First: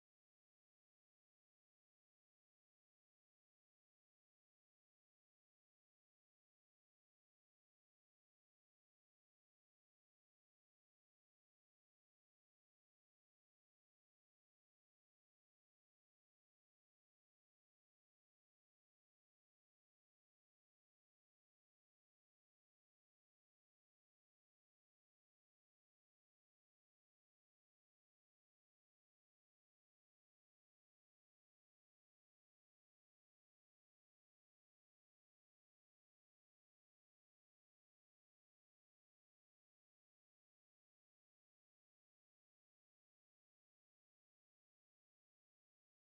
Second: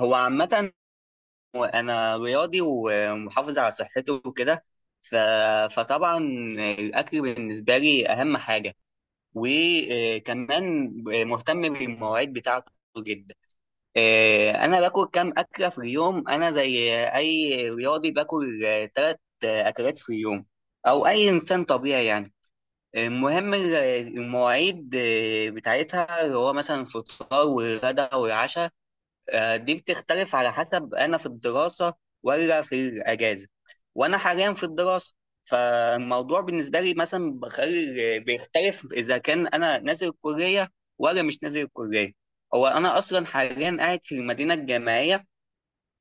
هو عامة، أنا رياضي ومحافظ على صحته وكده. ف... فطبعا الأكل بالنسبة لي أهم حاجة، وكمان مهتم بالمواعيد بتاعته جدا. أنا باكل كام أكلة في اليوم؟ أنا زي أي رياضي باكل 3 أكلات في اليوم، أو أي إنسان طبيعي يعني. المهم المواعيد، بتاعتها اللي هو مثلا الفطار والغدا والعشاء. دي بتختلف على حسب انا في الدراسه ولا في الاجازه. وانا حاليا في الدراسه، فالموضوع بالنسبه لي مثلا بخلي بيختلف اذا كان انا نازل الكليه ولا مش نازل الكليه. هو انا اصلا حاليا قاعد في المدينه الجامعيه،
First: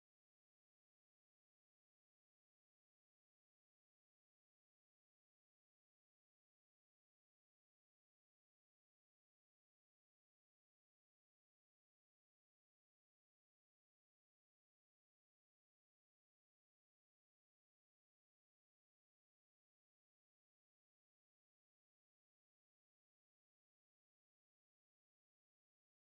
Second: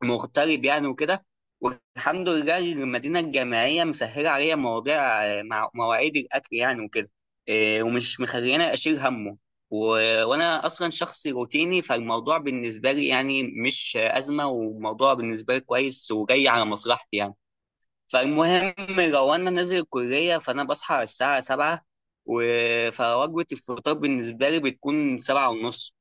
مغترب يعني وكده. والحمد لله، المدينة الجامعية مسهلة عليا مواضيع، مع مواعيد الأكل يعني وكده. إيه، ومش مخليني أشيل همه. و... وأنا أصلا شخص روتيني، فالموضوع بالنسبة لي يعني مش أزمة، وموضوع بالنسبة لي كويس وجاي على مصلحتي يعني. فالمهم، لو أنا نازل الكلية فأنا بصحى على الساعة 7، و... فوجبة الفطار بالنسبة لي بتكون 7:30.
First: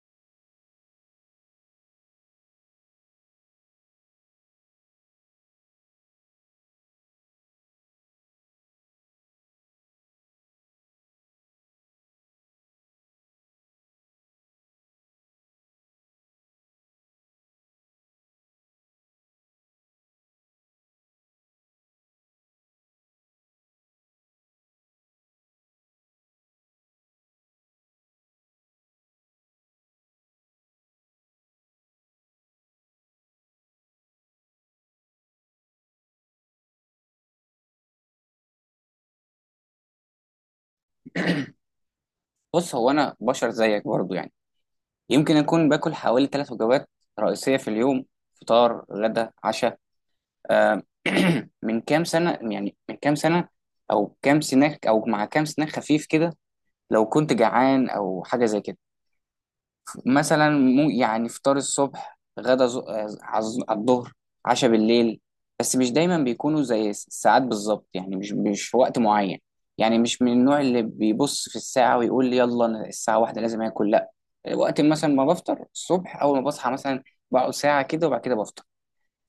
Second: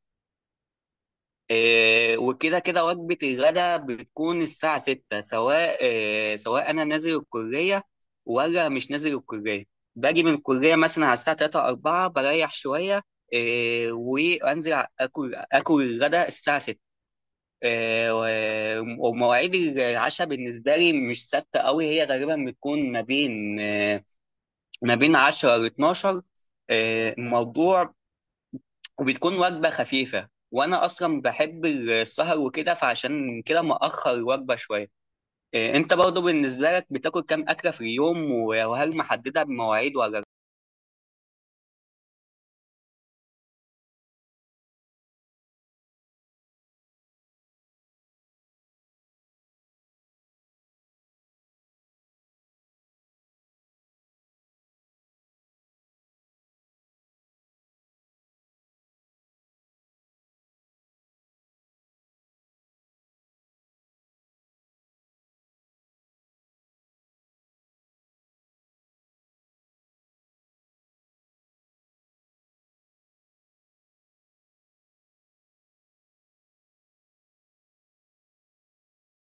إيه، وكده كده وجبة الغداء بتكون الساعة 6، سواء إيه سواء أنا نازل الكلية ولا مش نازل الكلية. باجي من الكلية مثلا على الساعة 3 أو 4، بريح شوية، إيه، وأنزل آكل الغداء الساعة 6. إيه ومواعيد العشاء بالنسبة لي مش ثابتة أوي، هي غالبا بتكون ما بين إيه، ما بين عشرة لاتناشر، 12. الموضوع وبتكون وجبة خفيفة، وأنا أصلا بحب السهر وكده، فعشان كده مأخر الوجبة شوية. إيه، أنت برضه بالنسبة لك بتاكل كام أكلة في اليوم، وهل محددة بمواعيد ولا لأ؟ بص، هو انا بشر زيك برضو يعني. يمكن اكون باكل حوالي 3 وجبات رئيسيه في اليوم: فطار، غدا، عشاء. آه، من كام سنه او كام سناك او مع كام سناك خفيف كده، لو كنت جعان او حاجه زي كده. مثلا يعني فطار الصبح، على الظهر، عشاء بالليل. بس مش دايما بيكونوا زي الساعات بالظبط، يعني مش في وقت معين. يعني مش من النوع اللي بيبص في الساعة ويقول لي يلا أنا الساعة 1 لازم آكل، لا. وقت مثلا ما بفطر الصبح أول ما بصحى مثلا، بقعد ساعة كده وبعد كده بفطر.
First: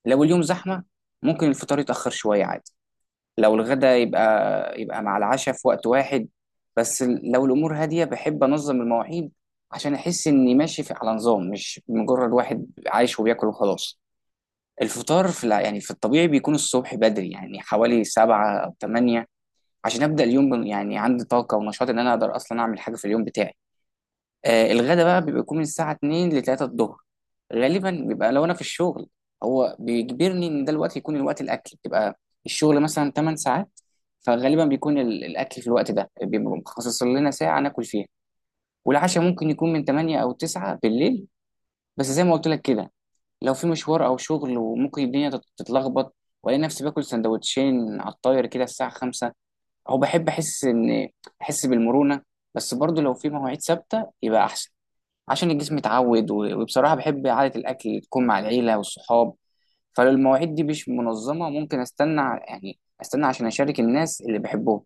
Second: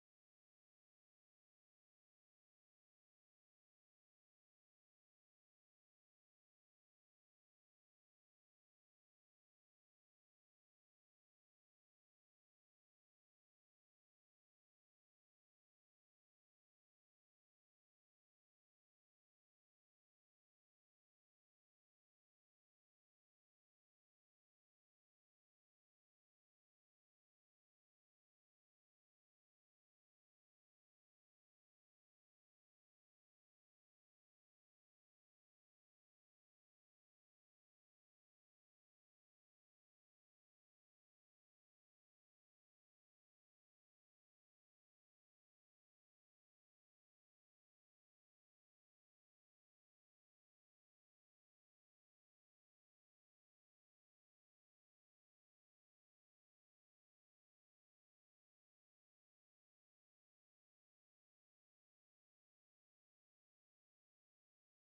لو اليوم زحمة ممكن الفطار يتأخر شوية عادي. لو الغدا يبقى مع العشاء في وقت واحد. بس لو الامور هاديه بحب انظم المواعيد، عشان احس اني ماشي على نظام، مش مجرد واحد عايش وبياكل وخلاص. الفطار يعني في الطبيعي بيكون الصبح بدري، يعني حوالي 7 أو 8، عشان أبدأ اليوم يعني عندي طاقة ونشاط، إن أنا أقدر أصلا أعمل حاجة في اليوم بتاعي. آه الغدا بقى بيبقى يكون من الساعة 2 ل 3 الظهر، غالبا بيبقى لو انا في الشغل، هو بيجبرني ان ده الوقت يكون الوقت الاكل بيبقى. الشغل مثلا 8 ساعات، فغالبا بيكون الاكل في الوقت ده بيبقى مخصص لنا ساعة ناكل فيها. والعشاء ممكن يكون من 8 او 9 بالليل. بس زي ما قلت لك كده، لو في مشوار او شغل وممكن الدنيا تتلخبط، والاقي نفسي باكل سندوتشين على الطاير كده الساعة 5. او بحب احس ان، احس بالمرونة. بس برضه لو في مواعيد ثابتة يبقى احسن، عشان الجسم يتعود، وبصراحة بحب عادة الأكل تكون مع العيلة والصحاب. فلو المواعيد دي مش منظمة ممكن يعني أستنى عشان أشارك الناس اللي بحبهم.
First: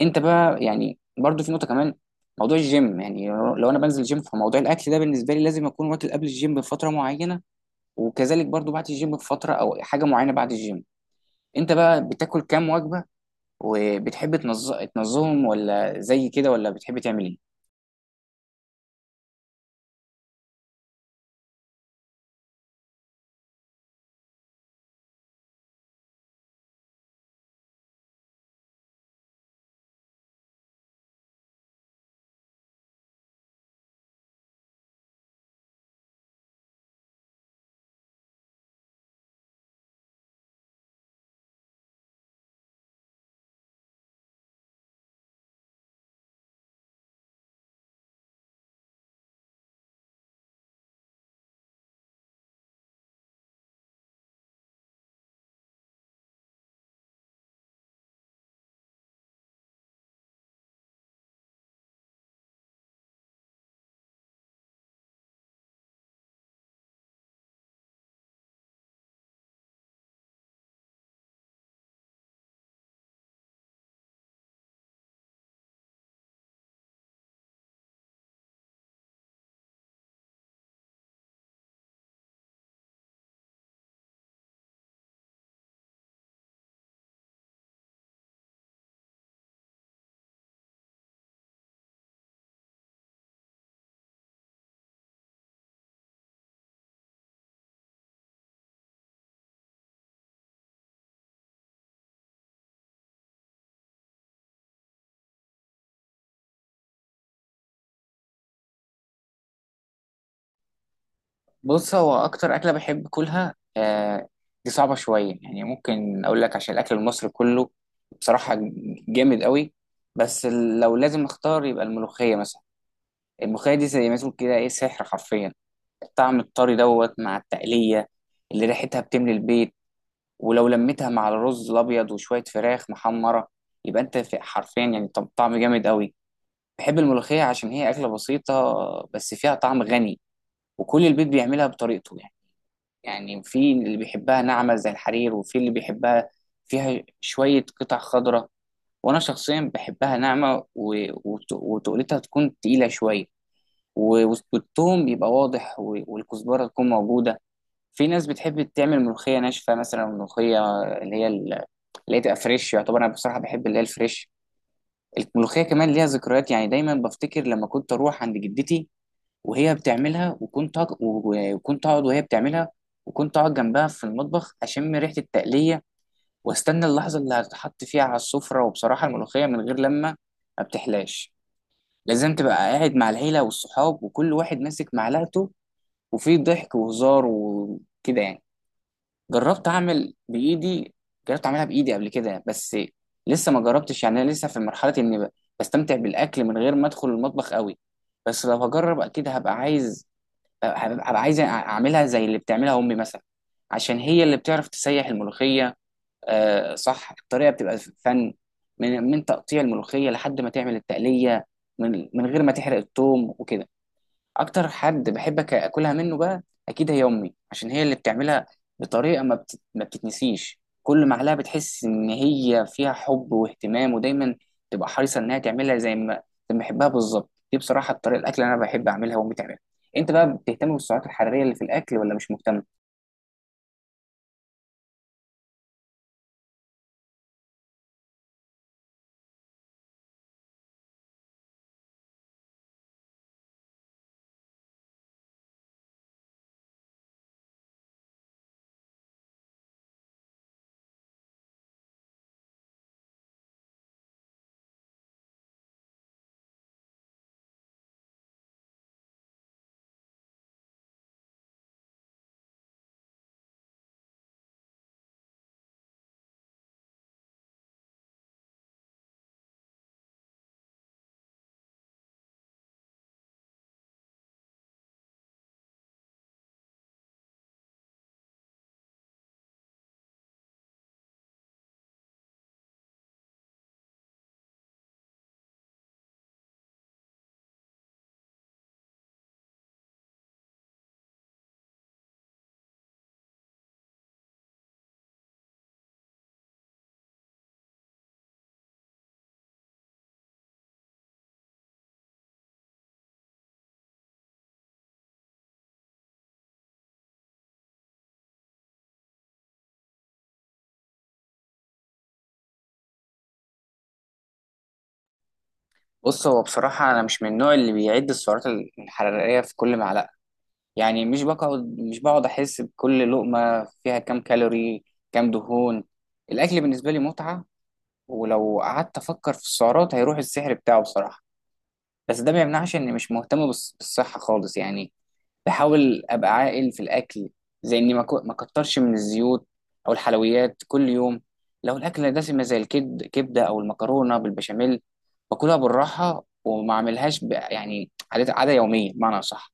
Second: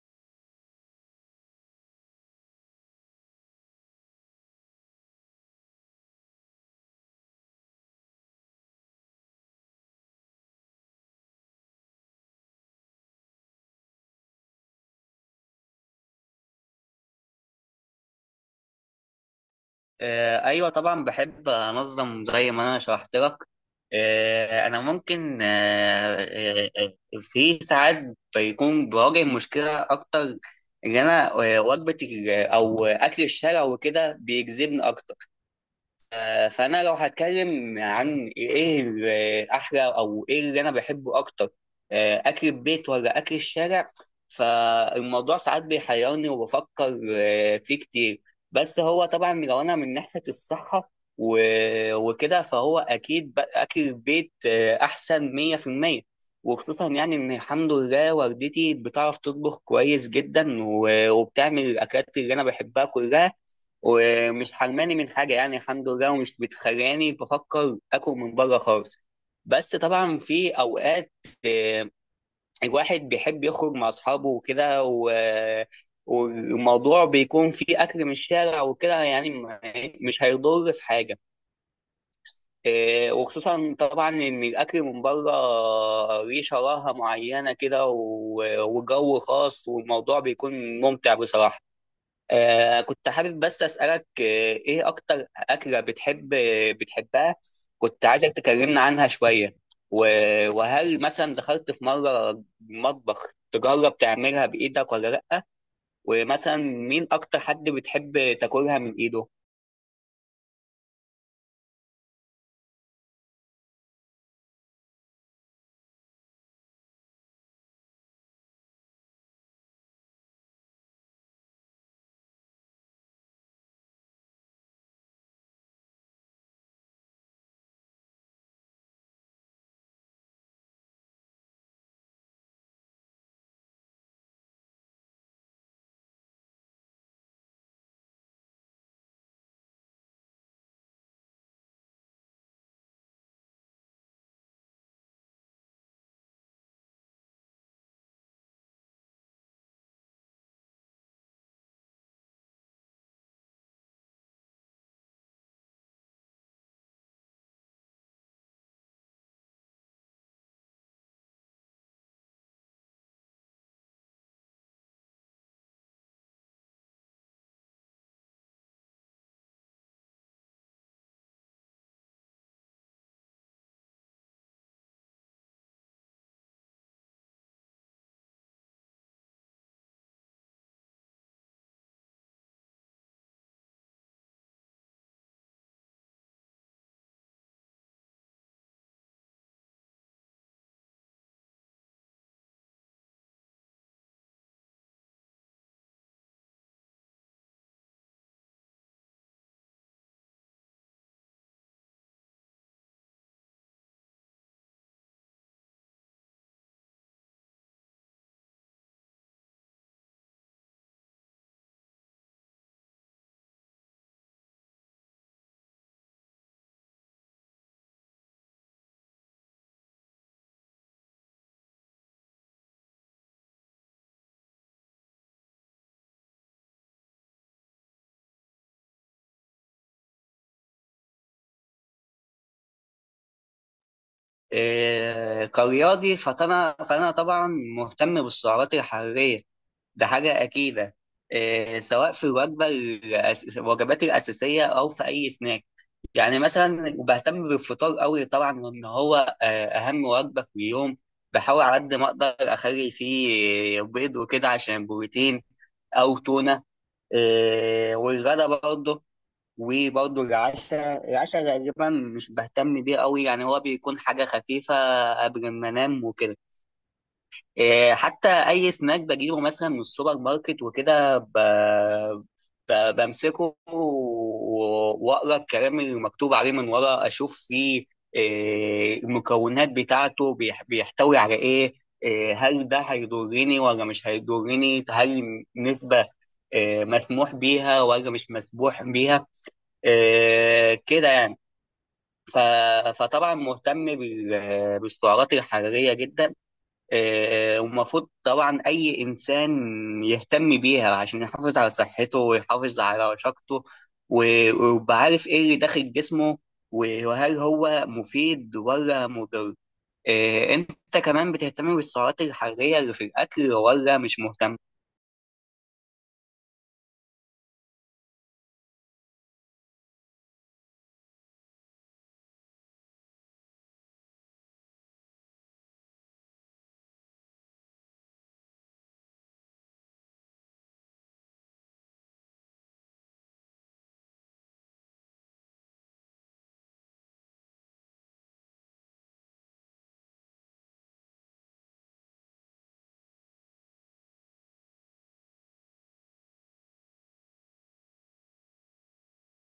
أنت بقى يعني برضو في نقطة كمان، موضوع الجيم، يعني لو أنا بنزل جيم فموضوع الأكل ده بالنسبة لي لازم أكون واكل قبل الجيم بفترة معينة، وكذلك برضو بعد الجيم بفترة أو حاجة معينة بعد الجيم. أنت بقى بتاكل كام وجبة، وبتحب تنظمهم ولا زي كده، ولا بتحب تعمل إيه؟ إيه، أيوة طبعا بحب أنظم زي ما أنا شرحت لك. إيه، أنا ممكن آه، إيه، إيه، في ساعات بيكون بواجه مشكلة أكتر. إن أنا وجبة أو أكل الشارع وكده بيجذبني أكتر. فانا لو هتكلم عن ايه احلى او ايه اللي انا بحبه اكتر، اكل البيت ولا اكل الشارع. فالموضوع ساعات بيحيرني، وبفكر فيه كتير. بس هو طبعا لو انا من ناحية الصحة وكده، فهو اكيد اكل البيت احسن 100%، وخصوصا يعني ان الحمد لله والدتي بتعرف تطبخ كويس جدا، وبتعمل الاكلات اللي انا بحبها كلها، ومش حرماني من حاجة يعني، الحمد لله، ومش بتخلاني بفكر آكل من بره خالص. بس طبعا في أوقات، آه، الواحد بيحب يخرج مع أصحابه وكده والموضوع بيكون فيه أكل من الشارع وكده يعني، مش هيضر في حاجة. وخصوصا طبعا إن الأكل من بره ليه شراهة معينة كده وجو خاص، والموضوع بيكون ممتع بصراحة. كنت حابب بس أسألك، إيه أكتر أكلة بتحبها؟ كنت عايزك تكلمنا عنها شوية، وهل مثلا دخلت في مرة مطبخ تجرب تعملها بإيدك ولا لأ، ومثلا مين أكتر حد بتحب تاكلها من إيده؟ بص، هو اكتر اكله بحب اكلها آه. دي صعبه شويه، يعني ممكن اقول لك عشان الاكل المصري كله بصراحه جامد قوي. بس لو لازم اختار يبقى الملوخيه مثلا. الملوخيه دي زي ما تقول كده ايه، سحر حرفيا. الطعم الطري دوت مع التقليه اللي ريحتها بتملي البيت، ولو لميتها مع الرز الابيض وشويه فراخ محمره، يبقى انت حرفيا يعني طعم جامد قوي. بحب الملوخيه عشان هي اكله بسيطه بس فيها طعم غني، وكل البيت بيعملها بطريقته يعني. يعني في اللي بيحبها ناعمة زي الحرير، وفي اللي بيحبها فيها شوية قطع خضراء. وأنا شخصيا بحبها ناعمة، وتقلتها تكون تقيلة شوية، والثوم يبقى واضح، والكزبرة تكون موجودة. في ناس بتحب تعمل ملوخية ناشفة مثلا، ملوخية اللي هي تبقى فريش. يعتبر أنا بصراحة بحب اللي هي الفريش. الملوخية كمان ليها ذكريات، يعني دايما بفتكر لما كنت أروح عند جدتي وهي بتعملها، وكنت اقعد وهي بتعملها، وكنت اقعد جنبها في المطبخ اشم ريحه التقليه، واستنى اللحظه اللي هتحط فيها على السفره. وبصراحه الملوخيه من غير ما بتحلاش، لازم تبقى قاعد مع العيله والصحاب وكل واحد ماسك معلقته، وفي ضحك وهزار وكده يعني. جربت اعمل بايدي جربت اعملها بايدي قبل كده، بس لسه ما جربتش، يعني انا لسه في مرحله اني بستمتع بالاكل من غير ما ادخل المطبخ قوي. بس لو هجرب اكيد هبقى عايز، هبقى عايز اعملها زي اللي بتعملها امي مثلا، عشان هي اللي بتعرف تسيح الملوخيه. آه، صح، الطريقه بتبقى فن، من تقطيع الملوخيه لحد ما تعمل التقليه، من غير ما تحرق الثوم وكده. اكتر حد بحب اكلها منه بقى، اكيد هي امي، عشان هي اللي بتعملها بطريقه ما بتتنسيش. كل معلقه بتحس ان هي فيها حب واهتمام، ودايما تبقى حريصه انها تعملها زي ما بحبها بالظبط. دي بصراحه الطريقه الاكل اللي انا بحب اعملها وامي تعملها. انت بقى بتهتم بالسعرات الحراريه اللي في الاكل ولا مش مهتم؟ كرياضي فأنا طبعا مهتم بالسعرات الحرارية، ده حاجة أكيدة. سواء في الوجبة الوجبات الأساسية، أو في أي سناك. يعني مثلا وبهتم بالفطار قوي طبعا، وان هو اهم وجبه في اليوم. بحاول على قد ما اقدر اخلي فيه بيض وكده عشان بروتين، او تونه. والغدا برضه. وبرضه العشاء، غالبا مش بهتم بيه قوي، يعني هو بيكون حاجه خفيفه قبل ما انام وكده. إيه، حتى اي سناك بجيبه مثلا من السوبر ماركت وكده، بمسكه واقرا الكلام اللي مكتوب عليه من ورا، اشوف فيه إيه المكونات بتاعته، بيحتوي على ايه، إيه، هل ده هيضرني ولا مش هيضرني، هل نسبة إيه، مسموح بيها ولا مش مسموح بيها. إيه، كده يعني. ف- فطبعا مهتم بالسعرات الحرارية جدا. ومفروض طبعا أي إنسان يهتم بيها عشان يحافظ على صحته ويحافظ على رشاقته، و- ويبقى عارف إيه اللي داخل جسمه، وهل هو مفيد ولا مضر. أنت كمان بتهتم بالسعرات الحرارية اللي في الأكل ولا مش مهتم؟ بص، هو بصراحه انا مش من النوع اللي بيعد السعرات الحراريه في كل معلقه، يعني مش بقعد احس بكل لقمه فيها كام كالوري، كام دهون. الاكل بالنسبه لي متعه، ولو قعدت افكر في السعرات هيروح السحر بتاعه بصراحه. بس ده ما يمنعش اني مش مهتم بالصحه خالص يعني. بحاول ابقى عاقل في الاكل، زي اني ما كترش من الزيوت او الحلويات كل يوم. لو الاكل دسمه زي كبده او المكرونه بالبشاميل، باكلها بالراحه وما اعملهاش يعني عاده عاده يوميه، بمعنى صح.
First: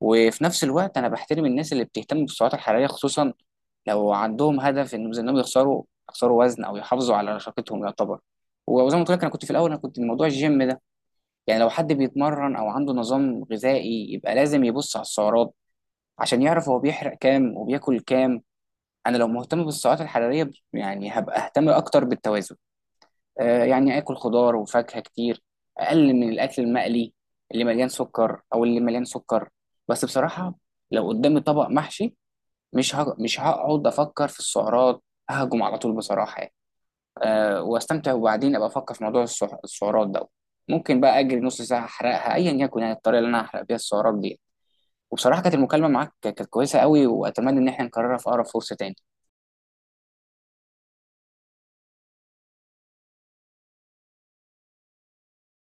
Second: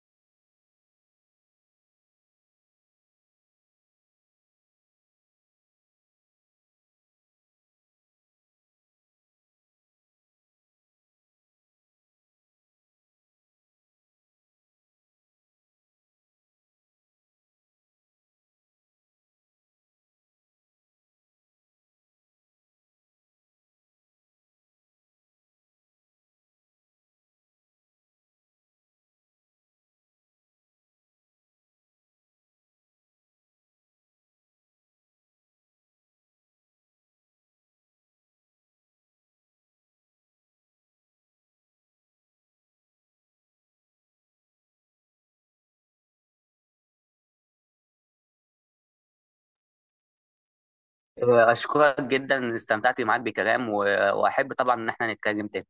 وفي نفس الوقت انا بحترم الناس اللي بتهتم بالسعرات الحراريه، خصوصا لو عندهم هدف ان انهم يخسروا وزن او يحافظوا على رشاقتهم يعتبر. وزي ما قلت لك، انا كنت موضوع الجيم ده، يعني لو حد بيتمرن او عنده نظام غذائي يبقى لازم يبص على السعرات، عشان يعرف هو بيحرق كام وبياكل كام. انا لو مهتم بالسعرات الحراريه يعني هبقى اهتم اكتر بالتوازن، آه يعني اكل خضار وفاكهه كتير، اقلل من الاكل المقلي اللي مليان سكر. بس بصراحه لو قدامي طبق محشي، مش هقعد افكر في السعرات، ههجم على طول بصراحه يعني. أه، واستمتع وبعدين ابقى افكر في موضوع السعرات ده، ممكن بقى اجري نص ساعه احرقها ايا يكن، يعني الطريقه اللي انا هحرق بيها السعرات دي. وبصراحه كانت المكالمه معاك كويسه قوي، واتمنى ان احنا نكررها في اقرب فرصه تاني. أشكرك جدا، استمتعت معاك بكلام، وأحب طبعا إن احنا نتكلم تاني.